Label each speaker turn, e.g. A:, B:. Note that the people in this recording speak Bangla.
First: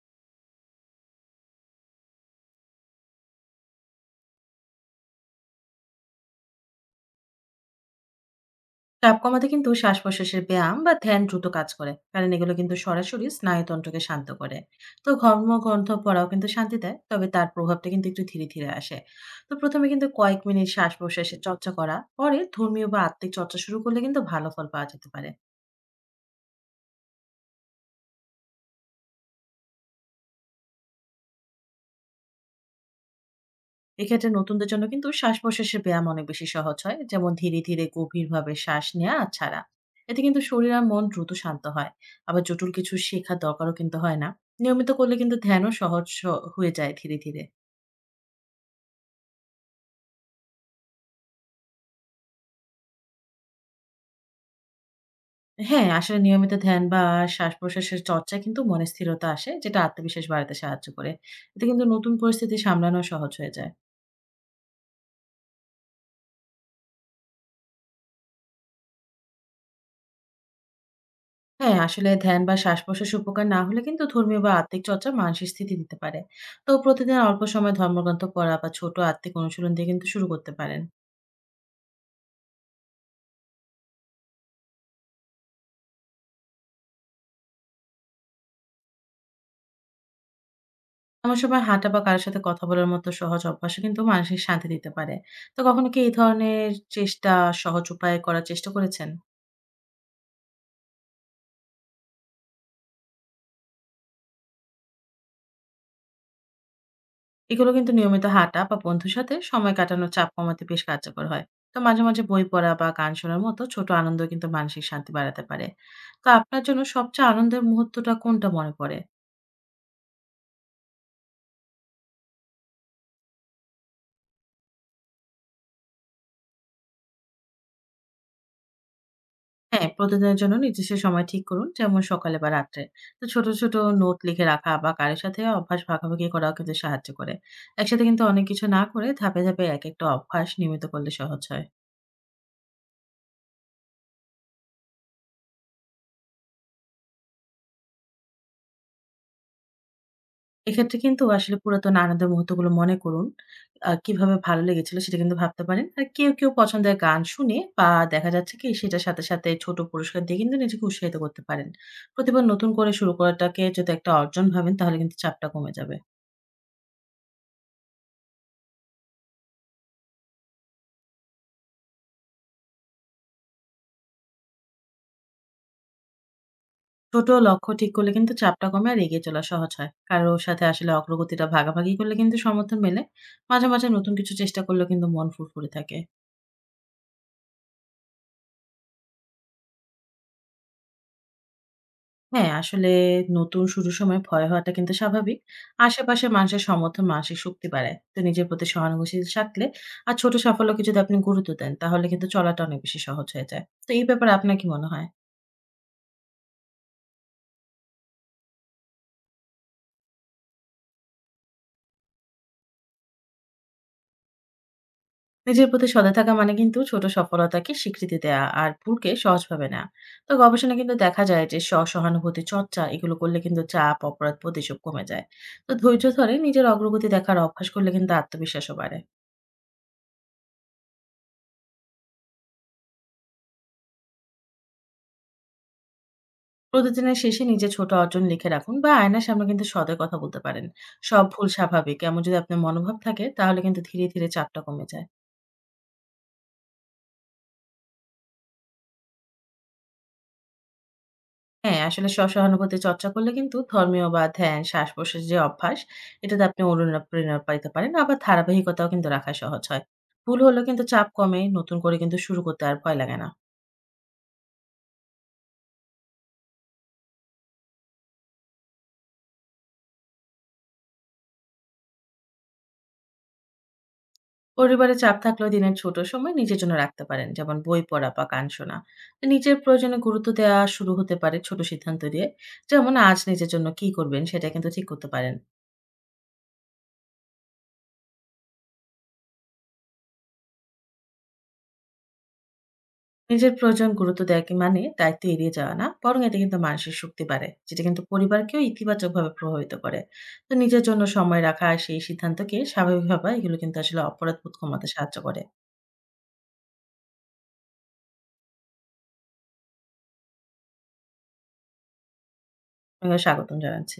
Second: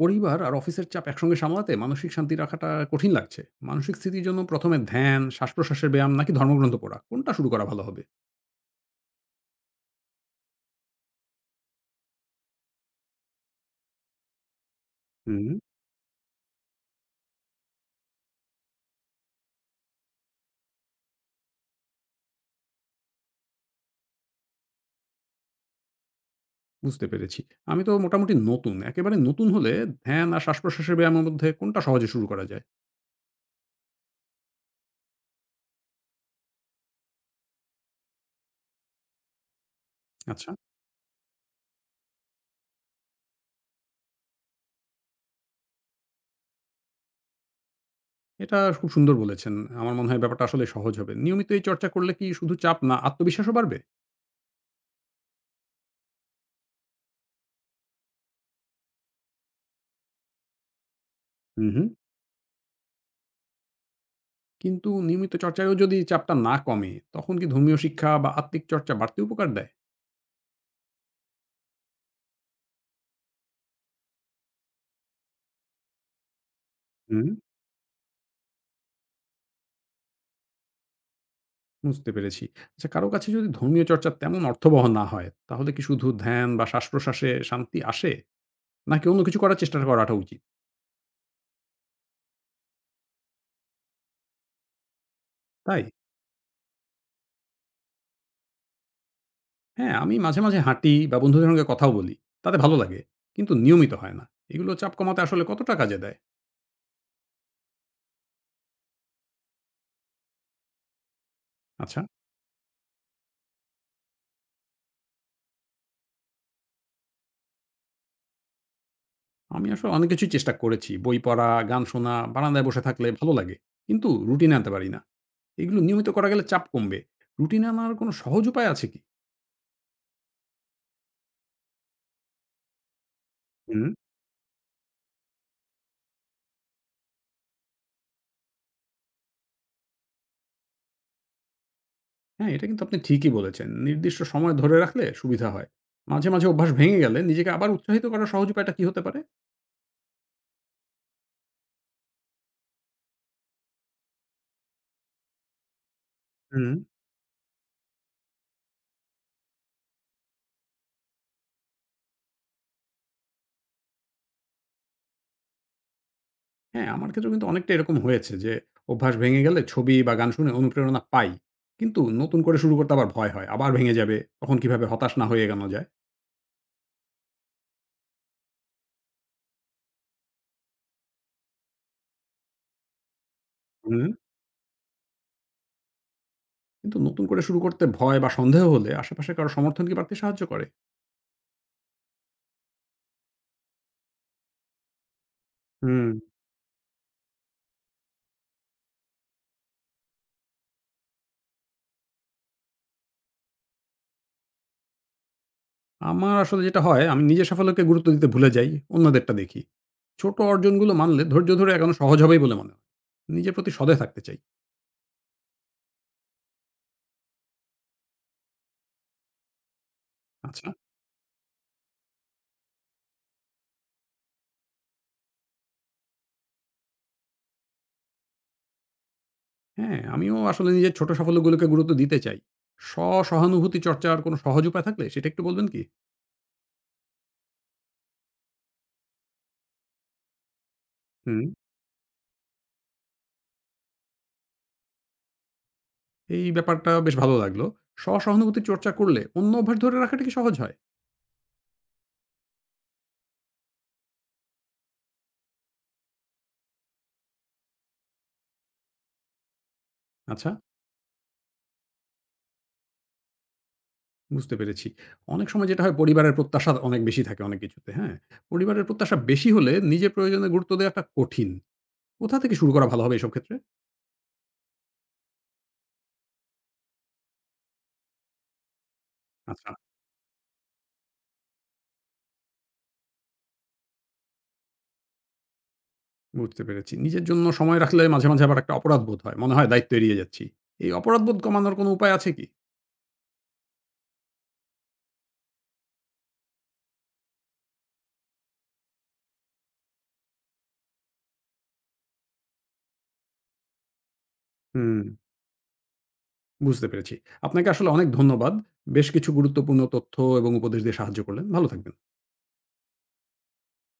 A: পরিবার আর অফিসের চাপ একসঙ্গে সামলাতে মানসিক শান্তি রাখাটা কঠিন লাগছে। মানসিক স্থিতির জন্য প্রথমে ধ্যান, শ্বাসপ্রশ্বাসের ব্যায়াম নাকি ধর্মগ্রন্থ পড়া, কোনটা শুরু করা ভালো হবে?
B: চাপ কমাতে কিন্তু শ্বাস-প্রশ্বাসের ব্যায়াম বা ধ্যান দ্রুত কাজ করে, কারণ এগুলো কিন্তু সরাসরি স্নায়ুতন্ত্রকে শান্ত করে। তো
A: হুম।
B: কর্মগ্রন্থ পড়াও কিন্তু শান্তি দেয়, তবে তার প্রভাবটা কিন্তু একটু ধীরে ধীরে আসে। তো প্রথমে কিন্তু কয়েক মিনিট শ্বাস-প্রশ্বাসের চর্চা করা, পরে ধর্মীয় বা আত্মিক চর্চা শুরু করলে কিন্তু ভালো ফল পাওয়া যেতে পারে।
A: বুঝতে পেরেছি। আমি তো মোটামুটি নতুন। একেবারে নতুন হলে ধ্যান আর শ্বাসপ্রশ্বাসের ব্যায়ামের মধ্যে কোনটা সহজে শুরু করা যায়?
B: এক্ষেত্রে নতুনদের জন্য কিন্তু শ্বাস-প্রশ্বাসের ব্যায়াম অনেক বেশি সহজ হয়। যেমন ধীরে, ধীরে গভীরভাবে শ্বাস নেয়া আর ছাড়া। এতে কিন্তু
A: আচ্ছা,
B: শরীর আর মন দ্রুত শান্ত হয়। আবার জটিল কিছু শেখার দরকারও কিন্তু হয় না। নিয়মিত করলে কিন্তু ধ্যানও সহজ হয়ে যায় ধীরে, ধীরে।
A: এটা খুব সুন্দর বলেছেন। আমার মনে হয় ব্যাপারটা আসলে সহজ হবে। নিয়মিত এই চর্চা করলে কি শুধু চাপ না, আত্মবিশ্বাসও বাড়বে?
B: হ্যাঁ, আসলে নিয়মিত ধ্যান বা শ্বাস-প্রশ্বাসের চর্চা কিন্তু মনে স্থিরতা আসে, যেটা আত্মবিশ্বাস বাড়াতে সাহায্য করে। এতে
A: হুম,
B: কিন্তু
A: হুম।
B: নতুন পরিস্থিতি সামলানো সহজ হয়ে যায়।
A: কিন্তু নিয়মিত চর্চায়ও যদি চাপটা না কমে, তখন কি ধর্মীয় শিক্ষা বা আত্মিক চর্চা বাড়তি উপকার দেয়?
B: হ্যাঁ, আসলে ধ্যান বা শ্বাস-প্রশ্বাস উপকার না হলে কিন্তু ধর্মীয় বা আত্মিক চর্চা মানসিক স্থিতি দিতে পারে। তো প্রতিদিন
A: হুম।
B: অল্প সময় ধর্মগ্রন্থ পড়া বা ছোট আত্মিক অনুশীলন দিয়ে কিন্তু শুরু করতে পারেন।
A: বুঝতে পেরেছি। আচ্ছা কারো কাছে যদি ধর্মীয় চর্চা তেমন অর্থবহ না হয়, তাহলে কি শুধু ধ্যান বা শ্বাসপ্রশ্বাসে শান্তি আসে? নাকি অন্য কিছু করার চেষ্টা করাটা উচিত?
B: এমন সময় হাঁটা বা কারো সাথে কথা বলার মতো সহজ অভ্যাসও কিন্তু মানসিক শান্তি দিতে পারে। তো
A: তাই?
B: কখনো কি এই ধরনের চেষ্টা সহজ উপায়ে করার চেষ্টা করেছেন?
A: হ্যাঁ, আমি মাঝে, মাঝে হাঁটি বা বন্ধুদের সঙ্গে কথাও বলি। তাতে ভালো লাগে। কিন্তু নিয়মিত হয় না। এগুলো চাপ কমাতে আসলে কতটা কাজে দেয়?
B: এগুলো কিন্তু নিয়মিত হাঁটা বা বন্ধুর সাথে সময় কাটানোর চাপ কমাতে বেশ কার্যকর হয়। তো
A: আচ্ছা,
B: মাঝে, মাঝে বই পড়া বা গান শোনার মতো ছোট আনন্দ কিন্তু মানসিক শান্তি বাড়াতে পারে। তো আপনার জন্য সবচেয়ে আনন্দের মুহূর্তটা কোনটা মনে পড়ে?
A: আমি আসলে অনেক কিছুই চেষ্টা করেছি। বই পড়া, গান শোনা, বারান্দায় বসে থাকলে ভালো লাগে। কিন্তু রুটিন আনতে পারি না। এগুলো নিয়মিত করা গেলে চাপ কমবে। রুটিন আনার কোনো সহজ উপায় আছে কি?
B: হ্যাঁ, প্রতিদিনের জন্য নির্দিষ্ট সময় ঠিক করুন, যেমন সকালে বা রাত্রে। তো ছোট, ছোট
A: হুম।
B: নোট লিখে রাখা বা কারো সাথে অভ্যাস ভাগাভাগি করাও কিন্তু সাহায্য করে। একসাথে কিন্তু অনেক কিছু না করে ধাপে, ধাপে এক একটা অভ্যাস নিয়মিত করলে সহজ হয়।
A: হ্যাঁ, এটা কিন্তু আপনি ঠিকই বলেছেন। নির্দিষ্ট সময় ধরে রাখলে সুবিধা হয়। মাঝে, মাঝে অভ্যাস ভেঙে গেলে নিজেকে আবার উৎসাহিত করার সহজ উপায়টা কি হতে পারে?
B: এক্ষেত্রে কিন্তু আসলে পুরাতন আনন্দের মুহূর্তগুলো মনে করুন, কিভাবে ভালো লেগেছিল সেটা কিন্তু ভাবতে পারেন। আর কেউ, কেউ
A: হুম।
B: পছন্দের গান শুনে বা দেখা যাচ্ছে কি সেটার সাথে, সাথে ছোট পুরস্কার দিয়ে কিন্তু নিজেকে উৎসাহিত করতে পারেন। প্রতিবার নতুন করে শুরু করাটাকে যদি একটা অর্জন ভাবেন, তাহলে কিন্তু চাপটা কমে যাবে।
A: হ্যাঁ, আমার ক্ষেত্রেও কিন্তু অনেকটা এরকম হয়েছে যে অভ্যাস ভেঙে গেলে ছবি বা গান শুনে অনুপ্রেরণা পাই। কিন্তু নতুন করে শুরু করতে আবার ভয় হয়। আবার ভেঙে যাবে। তখন কিভাবে হতাশ না হয়ে এগোনো যায়?
B: ছোট লক্ষ্য ঠিক করলে কিন্তু চাপটা কমে আর এগিয়ে চলা সহজ হয়। কারোর সাথে আসলে অগ্রগতিটা ভাগাভাগি করলে কিন্তু সমর্থন মেলে। মাঝে, মাঝে
A: হুম।
B: নতুন কিছু চেষ্টা করলেও কিন্তু মন ফুরফুরে থাকে।
A: কিন্তু নতুন করে শুরু করতে ভয় বা সন্দেহ হলে আশেপাশে কারো সমর্থন কি বাড়তে সাহায্য করে?
B: হ্যাঁ, আসলে নতুন শুরুর সময় ভয় হওয়াটা কিন্তু স্বাভাবিক।
A: হুম।
B: আশেপাশের মানুষের সমর্থন মানসিক শক্তি বাড়ায়। তো নিজের প্রতি সহানুভূতিশীল থাকলে আর ছোট সাফল্যকে যদি আপনি গুরুত্ব দেন, তাহলে কিন্তু চলাটা অনেক বেশি সহজ হয়ে যায়। তো এই ব্যাপারে আপনার কি মনে হয়?
A: আমার আসলে যেটা হয়, আমি নিজের সাফল্যকে গুরুত্ব দিতে ভুলে যাই, অন্যদেরটা দেখি। ছোট অর্জনগুলো মানলে ধৈর্য ধরে এগোনো সহজ হবেই বলে মনে হয়। নিজের প্রতি সদয় থাকতে চাই।
B: নিজের প্রতি সদয় থাকা মানে কিন্তু ছোট সফলতাকে স্বীকৃতি দেয়া আর ভুলকে সহজভাবে নেওয়া। তো
A: আচ্ছা,
B: গবেষণায় কিন্তু দেখা যায় যে স্ব-সহানুভূতি চর্চা এগুলো করলে কিন্তু চাপ, অপরাধবোধ এসব কমে যায়। তো ধৈর্য ধরে নিজের অগ্রগতি দেখার অভ্যাস করলে কিন্তু আত্মবিশ্বাসও বাড়ে।
A: হ্যাঁ, আমিও আসলে নিজের ছোট সাফল্যগুলোকে গুরুত্ব দিতে চাই। স্ব-সহানুভূতি চর্চার কোনো সহজ উপায় থাকলে সেটা একটু বলবেন কি?
B: প্রতিদিনের শেষে নিজের ছোট অর্জন লিখে রাখুন বা আয়নার সামনে কিন্তু সদয় কথা বলতে পারেন। সব
A: হুম।
B: ভুল স্বাভাবিক এমন যদি আপনার মনোভাব থাকে, তাহলে কিন্তু ধীরে, ধীরে চাপটা কমে যায়।
A: এই ব্যাপারটা বেশ ভালো লাগলো। স্ব-সহানুভূতি চর্চা করলে অন্য অভ্যাস ধরে রাখাটা কি সহজ হয়?
B: হ্যাঁ, আসলে স্ব-সহানুভূতি চর্চা করলে কিন্তু ধর্মীয় বা ধ্যান, শ্বাস-প্রশ্বাসের যে অভ্যাস, এটাতে আপনি অনুপ্রেরণা পাইতে পারেন। আবার ধারাবাহিকতাও কিন্তু রাখা সহজ হয়। ভুল
A: আচ্ছা,
B: হলেও কিন্তু চাপ কমে, নতুন করে কিন্তু শুরু করতে আর ভয় লাগে না।
A: বুঝতে পেরেছি। অনেক সময় যেটা হয় পরিবারের প্রত্যাশা অনেক বেশি থাকে অনেক কিছুতে, হ্যাঁ? পরিবারের প্রত্যাশা বেশি হলে নিজের প্রয়োজনে গুরুত্ব দেওয়াটা কঠিন। কোথা থেকে শুরু করা ভালো হবে এসব ক্ষেত্রে?
B: পরিবারে চাপ থাকলেও দিনের ছোট সময় নিজের জন্য রাখতে পারেন, যেমন বই পড়া বা গান শোনা। তো নিজের
A: আচ্ছা,
B: প্রয়োজনে গুরুত্ব দেওয়া শুরু হতে পারে ছোট সিদ্ধান্ত দিয়ে। যেমন আজ নিজের জন্য কি করবেন, সেটা কিন্তু ঠিক করতে পারেন।
A: বুঝতে পেরেছি। নিজের জন্য সময় রাখলে মাঝে, মাঝে আবার একটা অপরাধবোধ হয়। মনে হয় দায়িত্ব এড়িয়ে যাচ্ছি। এই অপরাধবোধ কমানোর কোনো উপায় আছে কি?
B: নিজের প্রয়োজন গুরুত্ব দেওয়া কি মানে দায়িত্ব এড়িয়ে যাওয়া না, বরং এটা কিন্তু মানসিক শক্তি বাড়ে, যেটা কিন্তু পরিবারকেও ইতিবাচকভাবে প্রভাবিত করে। তো নিজের জন্য সময় রাখা আর সেই সিদ্ধান্তকে স্বাভাবিকভাবে এগুলো কিন্তু আসলে অপরাধ বোধ কমাতে
A: হুম,
B: সাহায্য করে।
A: বুঝতে পেরেছি। আপনাকে আসলে অনেক ধন্যবাদ। বেশ কিছু গুরুত্বপূর্ণ তথ্য এবং উপদেশ দিয়ে সাহায্য করলেন। ভালো থাকবেন।
B: আপনাকে স্বাগতম জানাচ্ছি।